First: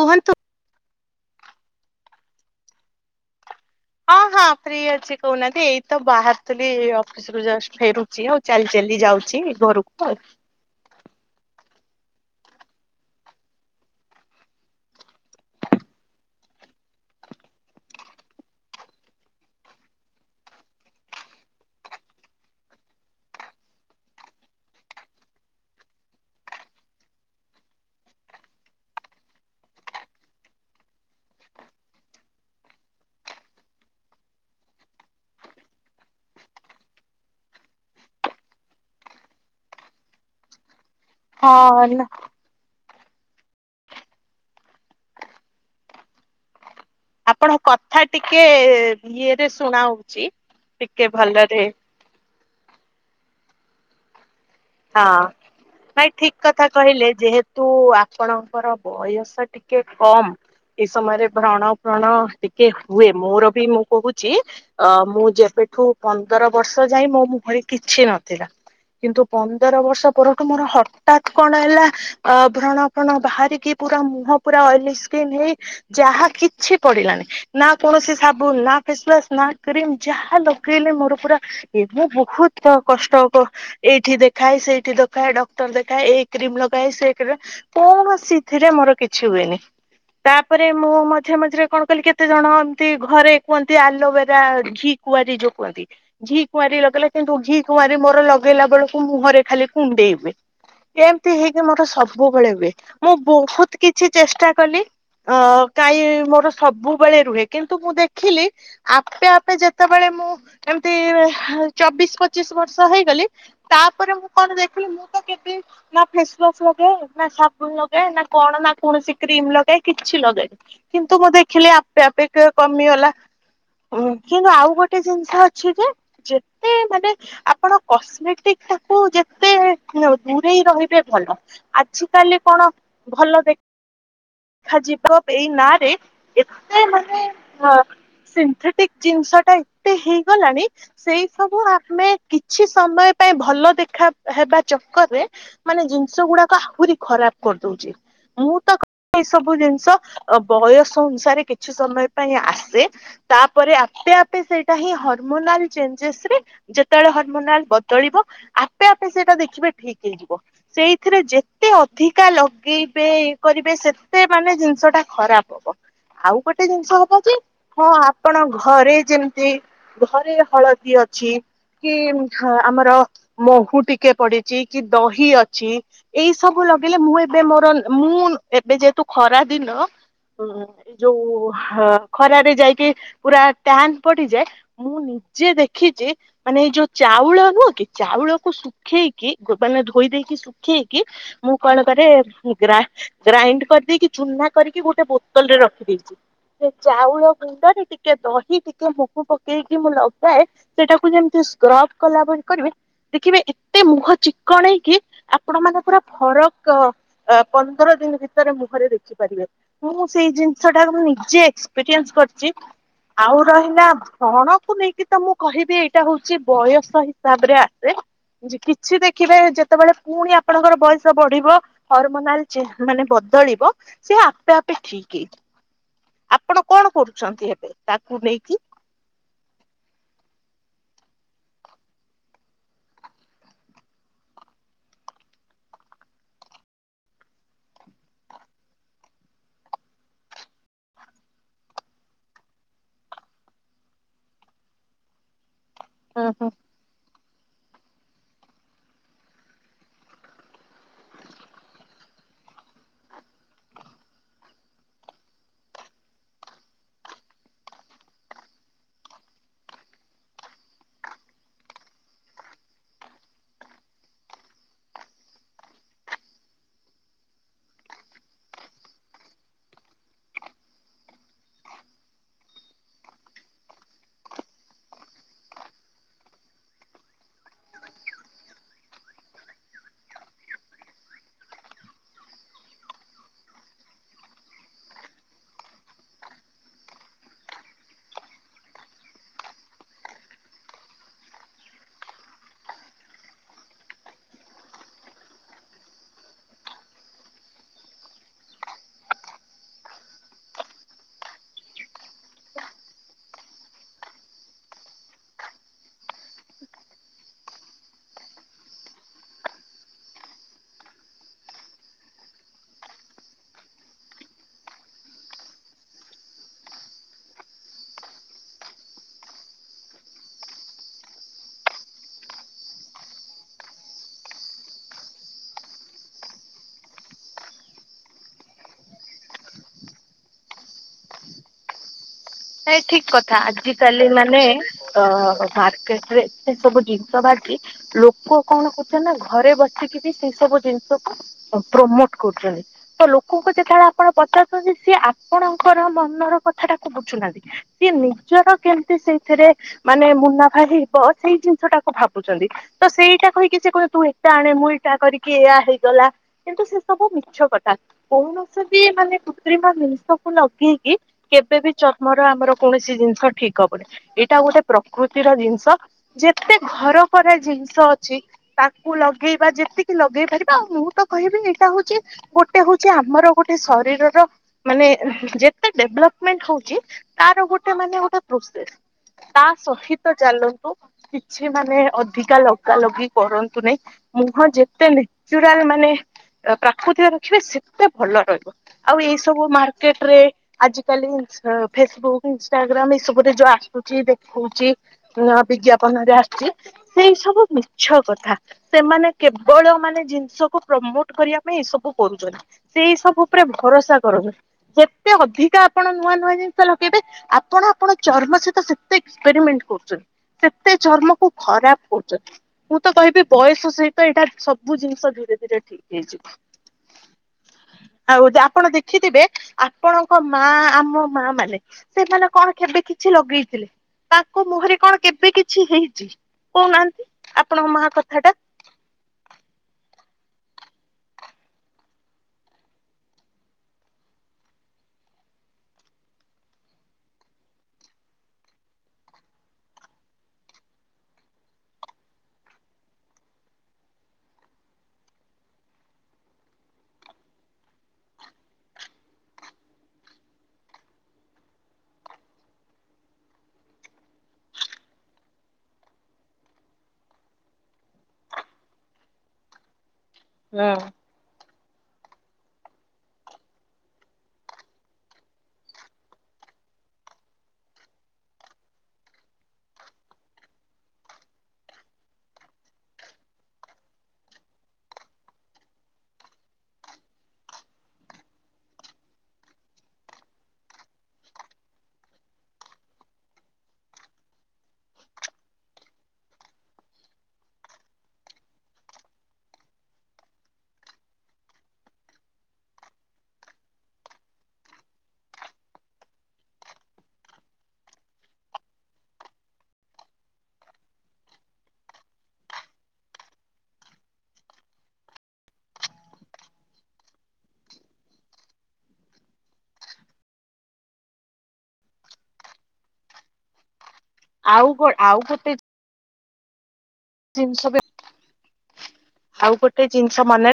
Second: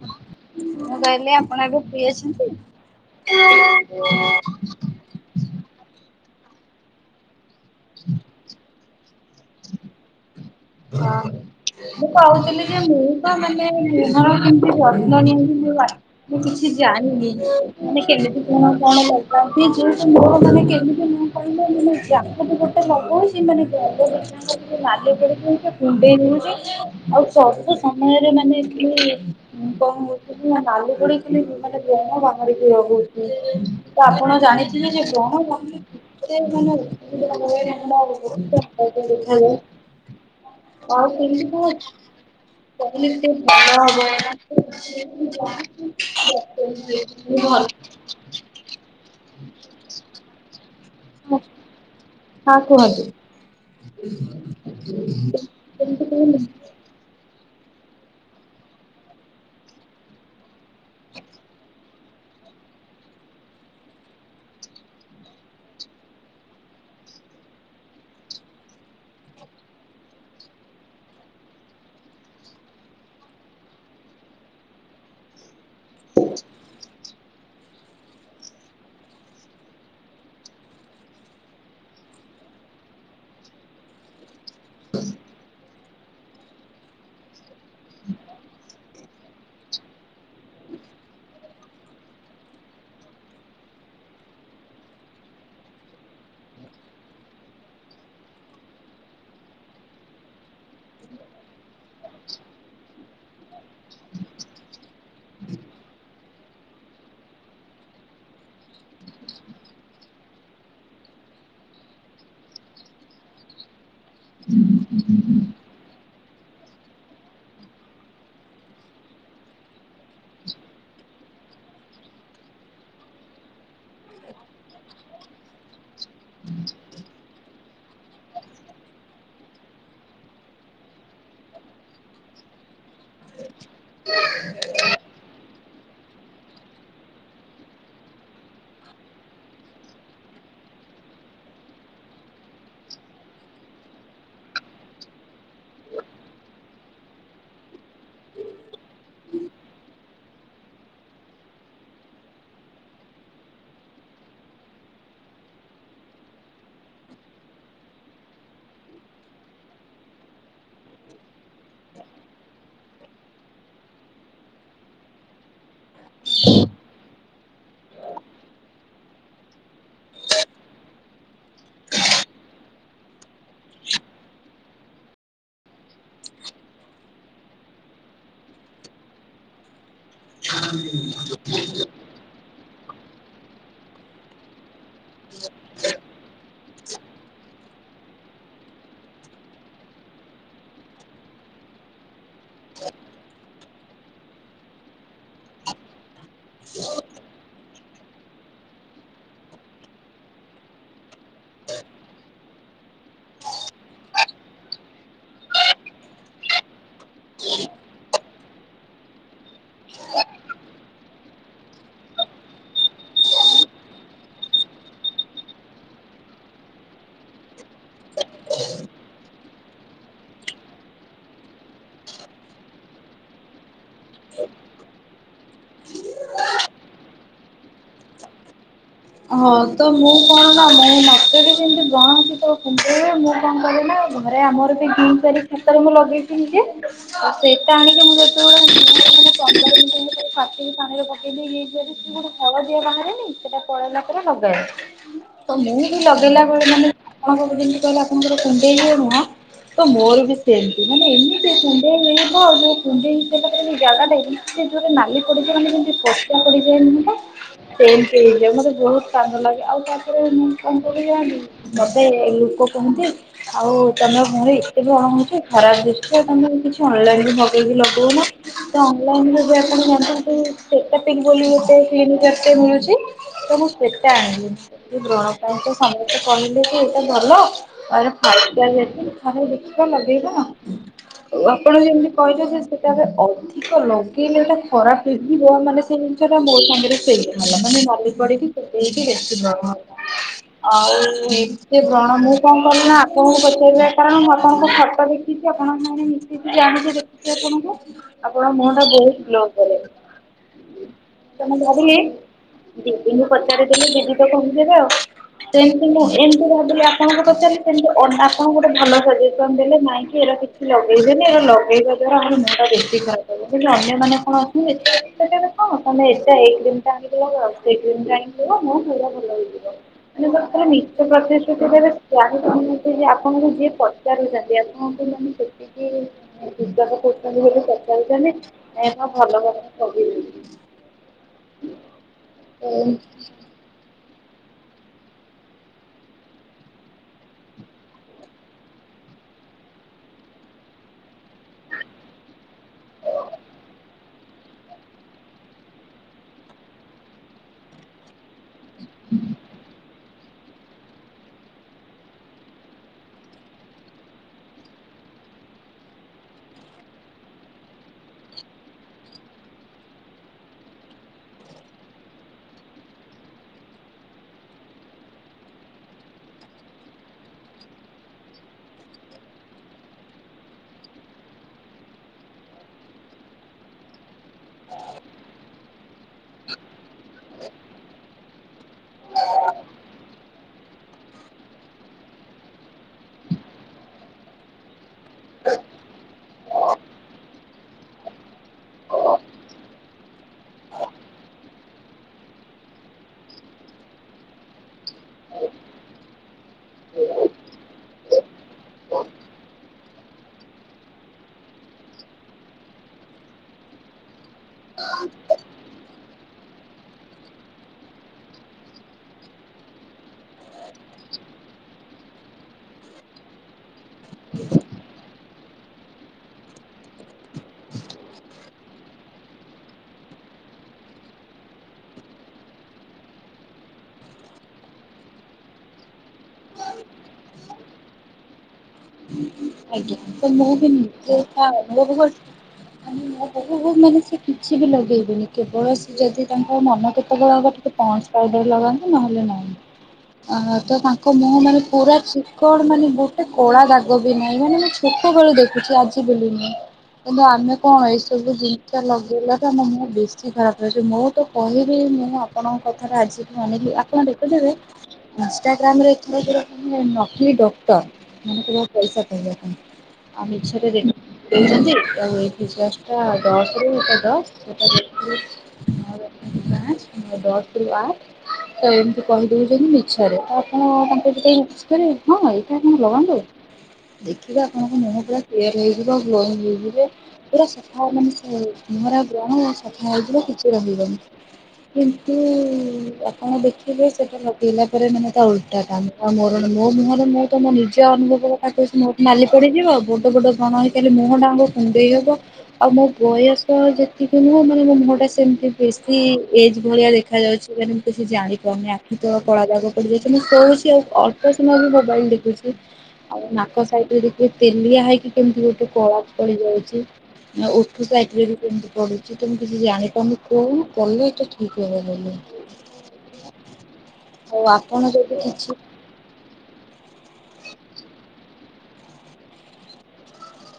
କୁହନ୍ତୁ। ମୁଁ କହିଲି ଆପଣ ଏବେ ଫ୍ରି ଅଛନ୍ତି? ହଁ ହଁ ଫ୍ରି ଅଛି କହୁନାଆନ୍ତି ଏଇ ତ ବାହାରୁଥିଲି ଏଇ ଅଫିସିରୁ ଜଷ୍ ଫେରୁଚି ଆଉ ଚାଲି ଚାଲି ଯାଉଛି ଘରୁକୁ ଆଉ। ହଁ। ମୁଁ କହୁଥିଲି ଯେ ମୁଁ ତ ମାନେ ମୁଁହର କେମତି ଯତ୍ନ ନିଅନ୍ତି ମୁଁ ଜା ମୁଁ କିଛି ଜାଣିନି ମାନେ କେମିତି କଣ କଣ ଲଗାନ୍ତି ଯୋଉ ତ ମୁଁହ ମାନେ କେମିତି ମୁଁହ କହିଲ ମାନେ ଯାହା ବି ଗୋଟେ ଲଗଉଛି ମାନେ ଗାଲ ଦିଟା ଆଙ୍କ ଯିନ୍ତି ନାଲି ପଡିକି ନା କୁଣ୍ଡେଇ ହଉଚି ଆଉ ସବୁ ସମୟରେ ମାନେ ଏଠି ଉଁ କଁ ହଉ ଏବେ ସିନା ନାଲି ପଡିକି ଖାଲି ଉଁ ମାନେ ବ୍ରଣ ବାହାରରିକି ରହୁଛି ତ ଆପଣ ଜାଣି ଥିବେ ଯେ ବ୍ରଣ [unintelligible] [unintelligible] ହଁ ନା [unintelligible] [unintelligible] ଆପଣଙ୍କ କଥା ଟିକେ ଇଏରେ ଶୁଣା ହଉଛି ଟିକେ ଭଲରେ ହଁ କୁହନ୍ତୁ ହଁ ନାଇଁ ଠିକ [inaudible] କଥା କହିଲେ ଯେହେତୁ ଆପଣଙ୍କର ବୟସ ଟିକେ କମ୍ ଏଇ ସମୟରେ ବ୍ରଣ ଫ୍ରଣ ଟିକେ ହୁଏ ମୋର ବି ମୁଁ କହୁଚି ଅ ମୁଁ ଯେବେଠୁ ପନ୍ଦର ବର୍ଷ ଯାଏ ମୋ ମୁହଁରେ କିଛି ନଥିଲା କିନ୍ତୁ ପନ୍ଦର ବର୍ଷ ପରଠୁ ମୋର ହଟାତ୍ କଣ ହେଲା ଆଉ ବ୍ରଣ ଫ୍ରଣ ବାହାରିକି ପୁରା ମୁହଁ ପୁରା ଅଏଲି ସ୍କିନ୍ ହେଇ ଯାହା କିଛି ପଡିଲାନି। ନା କୌଣସି ସାବୁନ୍ ନା ଫେସୱାସ୍ ନା କ୍ରିମ୍ ଯାହା ଲଗେଇଲେ ମୋର ପୁରା ଇଏ ମୁଁ ବୋହୁତ କ କଷ୍ଟ କ ଏଇ ଠି ଦେଖାଏ ସେଇଠି ଦେଖାଏ ଡକ୍ଟର ଦେଖାଏ ଏଇ କ୍ରିମ୍ ଲଗାଏ ସେ କ୍ରି କୌଣସି ଥିରେ ମୋର କିଛି ହୁଏନି। ତାପରେ ମୁଁ ମଝିରେ ମଝିରେ କଣ କଲିି କେତେ ଜଣ ଏମତି ଘରେ କୁହନ୍ତି ଆଲୋବେରା ଘି କୁଆରୀ ଯୋଉ କୁହନ୍ତି ଘି କୁଆଁରୀ ଲଗେଇଲେ କିନ୍ତୁ ଘି କୁଆଁରୀ ମୋର ଲଗେଇଲା ବେଳୁ କୁ ମୁହଁରେ ଖାଲି କୁଣ୍ଡେଇ ହୁଏ। ଏମତି ହେଇକି ମୋରେ ସବୁବେଳେ ହୁଏ, ମୁଁ ବହୁତ କିଛି ଚେଷ୍ଟା କଲି ଅ କାଇଁ ମୋର ସବୁବେଳେ ରୁହେ, କିନ୍ତୁ ମୁଁ ଦେଖିଲି ଆପେ ଆପେ ଯେତେବେଳେ ମୁଁ ଏମତି ଚବିଶ ପଚିଶ ବର୍ଷ ହେଇଗଲି ତାପରେ ମୁଁ କଣ ଦେଖିଲି ମୁଁ ତ କେବେ ନା ଫେସୱାଶ ଲଗାଏ, ନା ସାବୁନ ଲଗାଏ, ନା କଣ ନା କୌଣସି କ୍ରିମ ଲଗାଏ କିଛି ଲଗାଏନି। କିନ୍ତୁ ମୁଁ ଦେଖିଲି ଆପେ ଆପେ କେ କମିଗଲା। ହଁ କିନ୍ତୁ ଆଉ ଗୋଟେ ଜିନିଷ ଅଛି ଯେ ଯେତେ ମାନେ ଆପଣ କସ୍ମେଟିକ୍ ଟାକୁ ଯେତେ ଦୂରେଇ ରହିବେ ଭଲ, ଆଜିକାଲି କଣ ଭଲ ଦେକ୍ ଖାଯିବ ଏଇ ନାଁ ରେ ଏତେ ମାନେ ଅ ସିନ୍ଥେଟିକ୍ ଜିନିଷଟା ଏତେ ହେଇଗଲାଣି ସେଇ ସବୁ ଆମେ କିଛି ସମୟ ପାଇଁ ଭଲ ଦେଖା ହେବା ଚକ୍କରରେ ମାନେ ଜିନିଷ ଗୁଡାକ ଆହୁରି ଖରାପ କରିଦଉଛି ମୁଁ ତ କ ଏଇ ସବୁ ଜିନିଷ ବୟସ ଅନୁସାରେ କିଛି ସମୟ ପାଇଁ ଆସେ ତାପରେ ଆପେ ଆପେ ସେଇଟା ହିଁ ହରମୋନାଲ ଚେଞ୍ଜେସରେ ଯେତେବେଳେ ହରମୋନାଲ ବଦଳିବ ଆପେ ଆପେ ସେଇଟା ଦେଖିବେ ଠିକ ହେଇଯିବ। ସେଇଥିରେ ଯେତେ ଅଧିକା ଲଗେଇବେ ଇଏ କରିବ ବେ ସେତେ ମାନେ ଜିନିଷଟା ଖରାପ ହବ ଆଉ ଗୋଟେ ଜିନିଷ ହବ ଯେ ହଁ ଆପଣ ଘରେ ଯେମିତି ଘରେ ହଳଦୀ ଅଛି କି ହଁ ଆମର ମହୁ ଟିକେ ପଡେ ଚି କି ଦହି ଅଛି ଏଇ ସବୁ ଲଗେଇଲେ ମୁଁ ଏବେ ମୋର ମୁଁ ଏବେ ଯେହେତୁ ଖରା ଦିନ ଉଁ ଏ ଯୋଉ ହା ଖରାରେ ଯାଇକି ପୁରା ଟ୍ୟାନ ପଡିଯାଏ ମୁଁ ନିଜେ ଦେଖିଛି ମାନେ ଏଇ ଯୋଉ ଚାଉଳ ନୁଅ କି ଚାଉଳକୁ ଶୁ ଖେଇକି ଗୋ ମାନେ ଧୋଇ ଦେଇକି ଶୁଖେଇକି ମୁଁ କଣ କରେ ଗ୍ରା ଗ୍ରାଇଣ୍ଡ କରିଦେଇକି ଚୁନା କରିକି ଗୋଟେ ବୋତଲରେ ରଖିଦେଇଛି। ସେ ଚାଉଳ ଗୁଣ୍ଡରେ ଟିକେ ଦହି ଟିକେ ମୁଗ ପକେଇକି ମୁଁ ଲଗାଏ ସେଇଟାକୁ ଯେମତି ସ୍କ୍ରବ କଲା ଭଳି କରିବେ ଦେଖିବେ ଏତେ ମୁହଁ ଚିକଣେଇକି ଆପଣମାନେ ପୁରା ଫରକ ଅ ପନ ପନ୍ଦର ଦିନ ଭିତରେ ମୁହଁରେ ଦେଖିପାରିବେ। ମୁଁ ସେଇ ଜିନିଷଟା କୁ ମୁଁ ନିଜେ ଏକ୍ସପିରିଏନ୍ସ କରିଛି ଆଉ ରହିଲା ବ୍ରଣକୁ ନେଇକି ତ ମୁଁ କହିବି ଏଇଟା ହଉଛି ବୟସ ହିସାବରେ ଆସେ। ଯେ କିଛି ଦେଖିବେ ଯେତେବେଳେ ପୁଣି ଆପଣଙ୍କର ବୟସ ବଢିବ ହରମୋନାଲ ଯେ ମାନେ ବଦଳିବ ସେ ଆପେ ଆପେ ଠିକ କି ଆପଣ କଣ କରୁଛନ୍ତି ଏବେ ତାକୁ ନେଇକି? ହଁ ତ ମୁଁ କଣ ନା ମୁଁ ମୋତେ ବି ସେମିତି ବ୍ରଣ ଯେତେବେଳେ କୁଣ୍ଡେଇ ହୁଏ ମୁଁ କଣ କରେ ନା ଥରେ ଆମର ସେଇ ଗ୍ରୀନ କଲର୍ ଖାତାରେ ମୁଁ ଲଗେଇଥିଲି ଯେ ଆଉ ସେଇଟା ଆଣିକି ମୁଁ ଯେତେବେଳେ ମୁହଁରେ ମାନେ ପନ୍ଦର ମିନିଟ ଏମତି ସବୁ ଛାଟିକି ପାଣିରେ ପକେଇ [unintelligible] ଇଏ ଜରି ଭିତରୁ ଗୋଟେ ହଳଦିଆ ବାହାରେନି ସେଟା ପଳେଇଲା ପରେ ଲଗାଏ ତ ମୁଁ ବି ହୁଁ ଲଗେଇଲା ହୁଁ। ବେଳେ ମାନେ ଆପଣ ତ ଯେମିତି କହିଲେ ଆପଣଙ୍କର କୁଣ୍ଡେଇ ହୁଏ ନୁହଁ ତ ମୋର ବି ସେମିତି ମାନେ ଏମିତିଆ କୁଣ୍ଡେଇ ହେଇବ ଆଉ ଯୋଉ କୁଣ୍ଡେଇ [unintelligible] ସେ ଜାଗାଟା ଏମ୍ ଏତେ ଜୋରେ ନାଲି ପଡିଯାଏ ମାନେ ଯେମତି ପଚ୍ଚା ପଡିଯାଏ ଯାଏନି [unintelligible] ସେମତି ହେଇ ଯେ ମୋତେ ବହୁତ କାନ୍ଦ ଲାଗେ ଆଉ ତାପରେ ମୁଁ କଣ [unintelligible] ମୋତେ ଲୁକ କୁହନ୍ତି ଆଉ ତମ ଘରେ ଏତେ ବ୍ରଣ ହଉଛି ଖରାପ ଦୃଶ ଆଉ ତମେ କିଛି ଅନଲାଇନ ବି ମଗେଇକି ଲଗଉନ। ତ ଅନଲାଇନ ଯ ଆପଣ [unintelligible] ସେ ମିଳୁଛି। ତ ମୁଁ ସେତେ ଆଣିଲି ବ୍ରଣ ପାଇଁ ତ ସମସ୍ତେ କହିଲେ କି ଏଇଟା ଭଲ। [unintelligible] ଦୁଃଖ ଲଗେଇବ ଆ ଆପଣ ଯେମିତି କହିଲ ଯେ ସେଟାରେ ଅଧିକ ଲଗେଇଲେ ସେଟା ଖରାପ ହେଇଯିବ ମାନେ। ସେ ଜିନିଷଟା ମୋ ସାଙ୍ଗରେ ସେଇଟା ହେଲା ମାନେ ନାଲି ପଡିକି କୁଣ୍ଡେଇକି ସେଟେଇକି ଆଉ ଯେ ବ୍ରଣ ମୁଁ କଣ କଲିି ନା ଆପଣଙ୍କୁ ପଚାରିବା କାରଣ ମୁଁ ଆପଣଙ୍କ ଛଟ ଦେ ଦେଖଛି ଆପଣଙ୍କ ମ ମିଶିକି ଜାଣିଛି ଦେଖୁଛି ଆପଣଙ୍କୁ। ଆପଣ ମୁହଁ ଟା ବହୁତ ଗ୍ଲୋ କରେ ତ ମୁଁ ଭାବିଲି ଦିଦି ମୁ ପଚାରିଦି ଦିଦି ତ କଣ ଯିବେ ଆଉ ସେମତି ମୁଁ ଏମିତି ଭାବିଲି ଆପଣଙ୍କୁ ପଚାରିଲି ସେମତି ଆପଣଙ୍କୁ ଗୋଟେ ଭଲ ସଜେସନ ଦେଲେ ନାଇଁକି ଏ କି ଲଗେଇଦେନି ଲଗେଇବା ଦ୍ଵାରା ଆମର ମୁହଁ ଟା ବେଶୀ ଖରାପ ହିବ କିନ୍ତୁ ଅନ୍ୟମାନୋନ କଣ ଅଛନ୍ତି। ହଁ ତମେ ଏ ଏ ଟା ଆଦା ଆଦେ ମୋ ଖଇା ଭଲ ହେଇଯିବ ମାନେ ଆର ମିଛ ପ୍ରତିଶ୍ରୁତି କରିବାରେ ଯାହା କହୁନେ ଯେ ଆପଣଙ୍କୁ ଯିଏ ପଚାରୁଛନ୍ତି ଆପଣଙ୍କୁ ଜେ ସେ ଯୂଜକ କରୁଛନ୍ତି ବୋଲି ପଚାରୁଛନ୍ତି ଭଲ ଭ ସେଇ ବୋଲି। ଠିକ କଥା। ଆଜିକାଲି ମାନେ ଅ ମାର୍କେଟ ରେ ଏତେ ସବୁ ଜିନିଷ ବାଜି ଲୋକ କଣ କରୁଛନ୍ତି ନା ଘରେ ବସିକି ବି ସେଇ ସବୁ ଜିନିଷକୁ ପ୍ରମୋଟ କରୁଛନ୍ତି। ତ ଲୋକଙ୍କୁ ଯେତେବେଳେ ଆପଣ ପଚାରୁଛନ୍ତି ସିଏ ଆପଣଙ୍କର ମନର କଥାଟାକୁ ବୁଝୁନାହାନ୍ତି। ସିଏ ନିଜର କେମିତି ସେଇଥିରେ ମାନେ ମୁନାଫା ହେଇବ। ସେଇ ଜିନିଷ ଟାକୁ ଭାବୁଛନ୍ତି। ତ ସେଇଟା କହିକି ସେ କହିଲ ତୁ ଏଟା ଆଣେ ମୁଁ ଏଇଟା କରିକି ଏୟା ହେଇଗଲା। କିନ୍ତୁ ସେ ସବୁ ମିଛ କଥା। କୌଣସି ବି ମାନେ କୃତ୍ରିମା ମିନଷକୁ ଲଗେଇକି କେବେ ବି ଚର୍ ଆମର ଆମର କୌଣସି ଜିନିଷ ଠିକ ହବନି ଏଇଟା ଗୋଟେ ପ୍ରକୃତିର ଜିନିଷ। ଯେତେ ଘର ପରେ ଜିନିଷ ଅଛି। ତାକୁ ଲଗେଇବା ଯେତିକି ଲଗେଇ ପାରିବା ଆଉ ମୁଁ ତ କହିବି ଏଇଟା ହଉଛି। ଗୋଟେ ହଉଛି ଆମର ଗୋଟେ ଶରୀରର ମାନେ ଯେତେ ଡେଭଲପମେଣ୍ଟ ହଉଛି। ତାର ଗୋଟେ ମାନେ ଗୋଟେ ପ୍ରୋସେସ ତା ସହିତ ଚାଲନ୍ତୁ। କିଛି ମାନେ ଅଧିକା ଲଗା ଲଗି କରନ୍ତୁ ନାଇଁ। ମୁହଁ ଯେତେ ନେଚୁରାଲ ମାନେ ପ୍ରାକୃତିକ ରଖିବେ ସେତେ ଭଲ ରହିବ। ଆଉ ଏଇ ସବୁ ମାର୍କେଟ ରେ ଆଜିକାଲି [inaudible] ଫେସବୁକ୍ ଇନଷ୍ଟାଗ୍ରାମ ଏଇ ସବୁରେ ଯୋଉ ଆସୁଛି ଦେଖଉଛି। ନା ବିଜ୍ଞାପନରେ ଆସିଛି ସେଇ ସବୁ ମିଛ କଥା। ସେମାନେ କେବଳ ମାନେ ଜିନିଷକୁ ପ୍ରମୋଟ କରିବା ପାଇଁ ଏଇ ସବୁ କରୁଛନ୍ତି। ସେଇ ସବୁ ଉପରେ ଭରସା କରନ୍ତୁ ଯେତେ ଅଧିକା ଆପଣ ନୂଆ ନୂଆ ଜିନି ଲଗେଇବେ ଆପଣ ଆପଣ ଚର୍ମ ସହିତ ସେତେ ଏକ୍ସପେରିମେଣ୍ଟ କରୁଛନ୍ତି। ସେତେ ଚର୍ମକୁୁ ଖରାପ କରୁଛନ୍ତି। ମୁଁ ତ କହିବି ବୟସ ସହିତ ଏଇଟା ସବୁ ଜିନିଷ ଧୀରେ ଧୀରେ ଠିକ ହେଇଯିବ। ଆଉ ଯେ ଆପଣ ଦେଖିଥିବେ ଆପଣଙ୍କ ମା ଆମ ମା ମାନେ। ସେମାନେ କଣ କେବେ କିଛି ଲଗେଇଥିଲେ ତାଙ୍କ ମୁହଁରେ କଣ କେବେ କିଛି ହେଇଛି। କହୁନାହାନ୍ତି ଆପଣଙ୍କ ମା କଥା ଟା। ଆଜ୍ଞା ତ ମୁଁ ବି ମୁ [inaudible] ମାନେ ହଉ ମାନେ ସେ କିଛି ବି ଲଗେଇବେନି କେବଳ ସେ ଯଦି ତାଙ୍କ ମନ କେତେବେଳ ହବ [inaudible] ପହସ ପାଉଡର ଲଗାନ୍ତୁ ନହଲେ ନାହାଁ। ଆ ତ ତାଙ୍କ ମୁହଁ ମାନେ ପୁରା ଚିକଡ ମାନେ ଗୋଟେ କଳା ଦାଗ। ଗ ବି ନାହିଁ ମାନେ ମୁଁ ଛୋଟବେଳୁ ଦେଖୁଛି ଆଜି ବୁଲିନି। କିନ୍ତୁ ଆମେ କଣ ଏଇସବୁ ଜିନିଷ ଲଗେଇଲା ତ ଆମ ମୁହଁ ବେଶୀ ଖରାପ ଲାଗୁଛି ମୋ ତ କହିବି ମୁଁ ଆପଣଙ୍କ କଥାରେ ଆଜିିକ ଅନେଇଲି ଆପଣ ଦେଖୁଦେବେ। ଇଷ୍ଟ ଇାଗ୍ରାମ ରେ କିଏ କିଏ ନକ୍ଲି ଡକ୍ଟର ମାନେ ପଇସା ପଇବା ପାଇଁ ହୁଁ। ଆମେଛରେ ଦେ ଦେଇ ଯେମିତି [unintelligible] ଦଶଟା ଦଶ ରଟା ଦଶଟଶ [unintelligible] ଦଶ ରରୁ ଆ [unintelligible] ତ ଏମିତି କହିଦଉଛନ୍ତି ମିଛରେ ତ ଆପଣ ତାଙ୍କୁ ଟିକେ ମିକସ କରିବ ହଁ ଏଇଟା ଆପଣ ଲଗାନ୍ତୁ। ଦେଖିବେ ଆପଣଙ୍କ ମୁହଁ ପୁରା ପ୍ଲାମ ହେଇଯିବ ଗ୍ଲେନ ହେଇଯିବ ପୁରା ସଫା ମାନେ [unintelligible] ମୁଁହରେ ବ୍ରଣ ଆଉ ସଫା ହେଇ ପୁରା କିଛି ରହିବନି କିନ୍ତୁ ଆପଣ ଦେଖିଲେ ସେଟା ଲଗେଇଲା ପରେ ମାନେ ତା ଓଲଟା ଟା। ଆଉ ମୋର ମୋ ମୁହରେ ମୁଁ ତମ ନିଜେ ଅନୁଭ ମୋ ପାଟିରୁ ସିନା ନାଲି ପଡିଯିବ ବଡ ବଡ [unintelligible] ହେଇଥିଲେ ମୁହଁ ଟାଙ୍କ କୁଣ୍ଡେଇ ହବ। ଆଉ ମୋ ବୟସ ଯେତିକି ନୁହଁ ମାନେ ମୋ ମୁହଁଟା ସେମିତି ବେଶୀ ଏଜ ଭଳିଆ ଦେଖାଯାଉଛି। କିଛି ଜାଣିପାରୁନି ଆଖି ତ କଳା ଦାଗ ପଡ଼ିଯାଇଛି ମୁଁ ଶୋଉଛି ଆଉ ଅଳ୍ପ ସମୟ ବି ମୋବାଇଲ ଦେଖୁଛି। ଆଉ ନାକ ସାଇଡରେ ଦେଖିବେ ତେଲିଆ ହେଇକି କେମିତି ଗୋଟେ କଳା ପଡି ଯାଇଚି। ଉଠୁ ସାଇଟରେ ବି କେମିତି ପଢୁଛି ତ ମୁଁ କିଛି ଜାଣିପାରୁନି କହୁନ କଲେ ଏଇଟା ଠିକ ହେବ ବୋଲି। ଆଉ ଆପଣ କ ଯଦି ଆଉ କିଛି ଗୋଟେ ଜିନିଷବି ଆଉ ଗୋଟେ ଜିନିଷ ମନେ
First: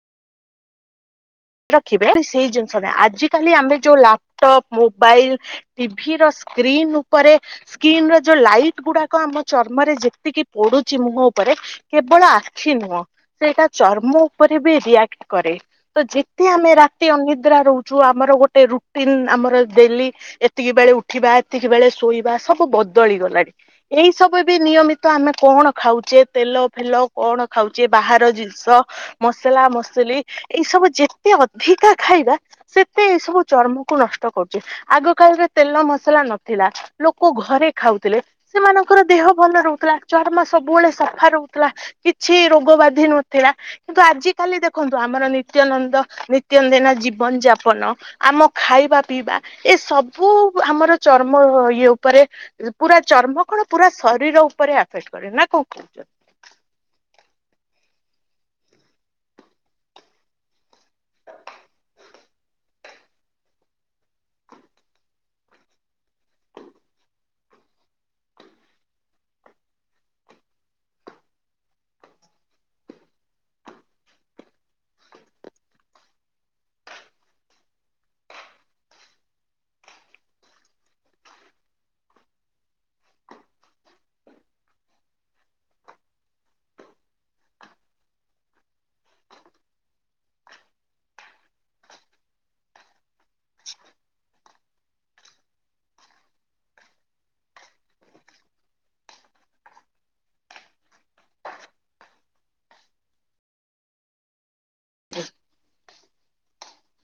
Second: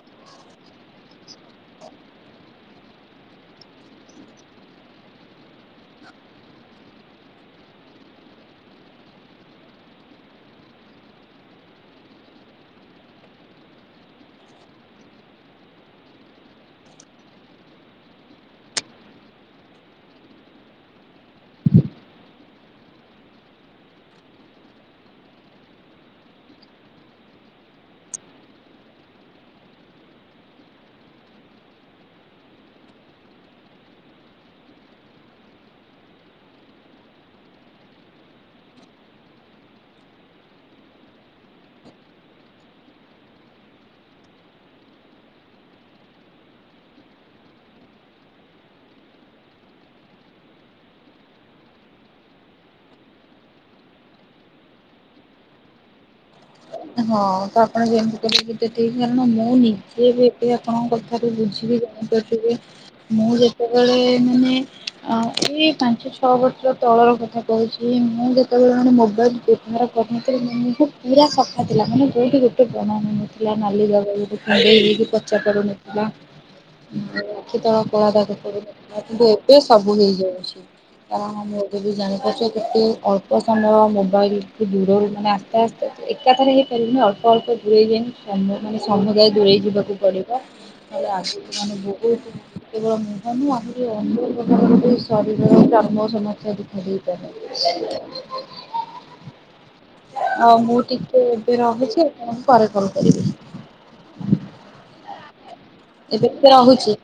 ରଖିବେ ସେଇ ଜିନିଷ ଟା ଆଜି କାଲି ଆମେ ଯୋଉ ଲାପଟପ୍ ମୋବାଇଲ ଟିଭିର ସ୍କ୍ରକ୍ରନ୍ ଉପରେ ସ୍କିିନ ର ଯୋଉ ଲାଇଟ ଗୁଡାକ ଆମ ଚର୍ମରେ ଯେତିକି ପଡୁଛି ମୁହଁ ଉପରେ। କେବଳ ଆଖି ନୁହଁ ସେଇଟା ଚର୍ମ ଉପରେ ବି ରିଆକ୍ଟ କରେ ତ ଯେ ଏତେ ଆମେ ରାତି ଅନିଦ୍ରା ରହୁଛୁ ଆମର ଗୋଟେ ରୁଟିନ ଆମର ଡେଲି ଏତିକି ବେଳେ ଉଠିବା ଏତିକି ବେଳେ ଶୋଇବା ସବୁ ବଦଳି ଗଲାଣି ଏଇ ସବୁ ବି ନିୟମିତ ଆମେ କଣ ଖାଉଛେ ତେଲ ଫେଲ କଣ ଖାଉଛେ ବାହାର ଜିନିଷ ମସଲା ମସଲି ଏଇ ସବୁ ଯେତେ ଅଧିକା ଖାଇବା ସେତେ ଏଇ ସବୁ ଚର୍ମକୁୁ ନଷ୍ଟ କରୁଛି ଆଗ କାଳରେ ତେଲ ମସଲା ନଥିଲା ଲୋକ ଘରେ ଖାଉଥିଲେ ସେମାନଙ୍କର ଦେହ ଭଲ ରହୁଥିଲା ଚର୍ମା ସବୁବେଳେ ସଫା ରହୁଥିଲା କିଛି ରୋଗ ବାଧି ନଥିଲା କିନ୍ତୁ ଆଜି କାଲି ଦେଖନ୍ତୁ ଆମର ନିତ୍ୟ ନନ୍ଦ ନିତ୍ୟନ୍ଦିନ ଜୀବନ ଯାପନ ଆମ ଖାଇବା ପିଇବା ଏ ସବୁ ଆମର ଚର୍ମ ଇଏ ଉପରେ ପୁରା ଚର୍ମ କଣ ପୁରା ଶରୀର ଉପରେ ଏଫେକ୍ଟ କରେ ନା କଣ କହୁଛ ହଁ ତ ଆପଣ ଯେମିତି କେତେ ଠିକ କାରଣ ମୁଁ ନିଜେ ବି ଏବେ ଆପଣଙ୍କ କଥାରୁ ବୁଝିବି ଜାଣିପାରିବି ଥିବେ ମୁଁ ଯେତେବେଳେ ମାନେ ଏଇ ପାଞ୍ଚ ଛଅ ବର୍ଷର ତଳର କଥା କହୁଛି ମୁଁ ଯେତେବେଳେ ମାନେ ମୋବାଇଲ ବ୍ୟବହାର କରିନଥିଲି [unintelligible] ପୁରା ଥିଲା ମାନେ ଗୋଇଠି ଗୋଟେ ବନନଥିଲା ନାଲି ଦବା ଖଣ୍ଡେ ହେଇକି ପଚା କରୁନଥିଲା ଆଖୀ ତଳ କଳା ଦାଗ ପଡିଥିବା କିନ୍ତୁ ଏବେ ସବୁ ହେଇଯାଉଛି କାରଣଁ ମୁଁ ଏବେ ବି ଜାଣିପାରୁଛ କେତେ ଅଳ୍ପ ସମୟ ମୋବାଇଲ କୁ ଦୂରରୁ ମାନେ ଆସ୍ତେ ଆସ୍ତେ ଏକା ଥରେ ହେଇପାରିଲନି ଅଳ୍ପ ଅଳ୍ପ ଦୂରେଇ ଯାଇ ସମ୍ ମାନେ ସମଦାୟ ଦୂରେଇ ଯିବାକୁ ପଡିବ ଏ ଆସ ମାନେ ବହୁ କେବଳ ମୁହ ନୁହଁ ଆହୁରି ଅନ୍ୟ ପ୍ରକାର ଶରୀର ଚର୍ମ ସମସ୍ୟା ଦେଖାଦେଇପାରେ। [inaudible] ହଁ ମୁଁ ଟିିକି୍ ଏବେ ରହୁଛି ପରେ କଲ କରିବି। ଯେ। ଏବେ ତ ରହୁଛି।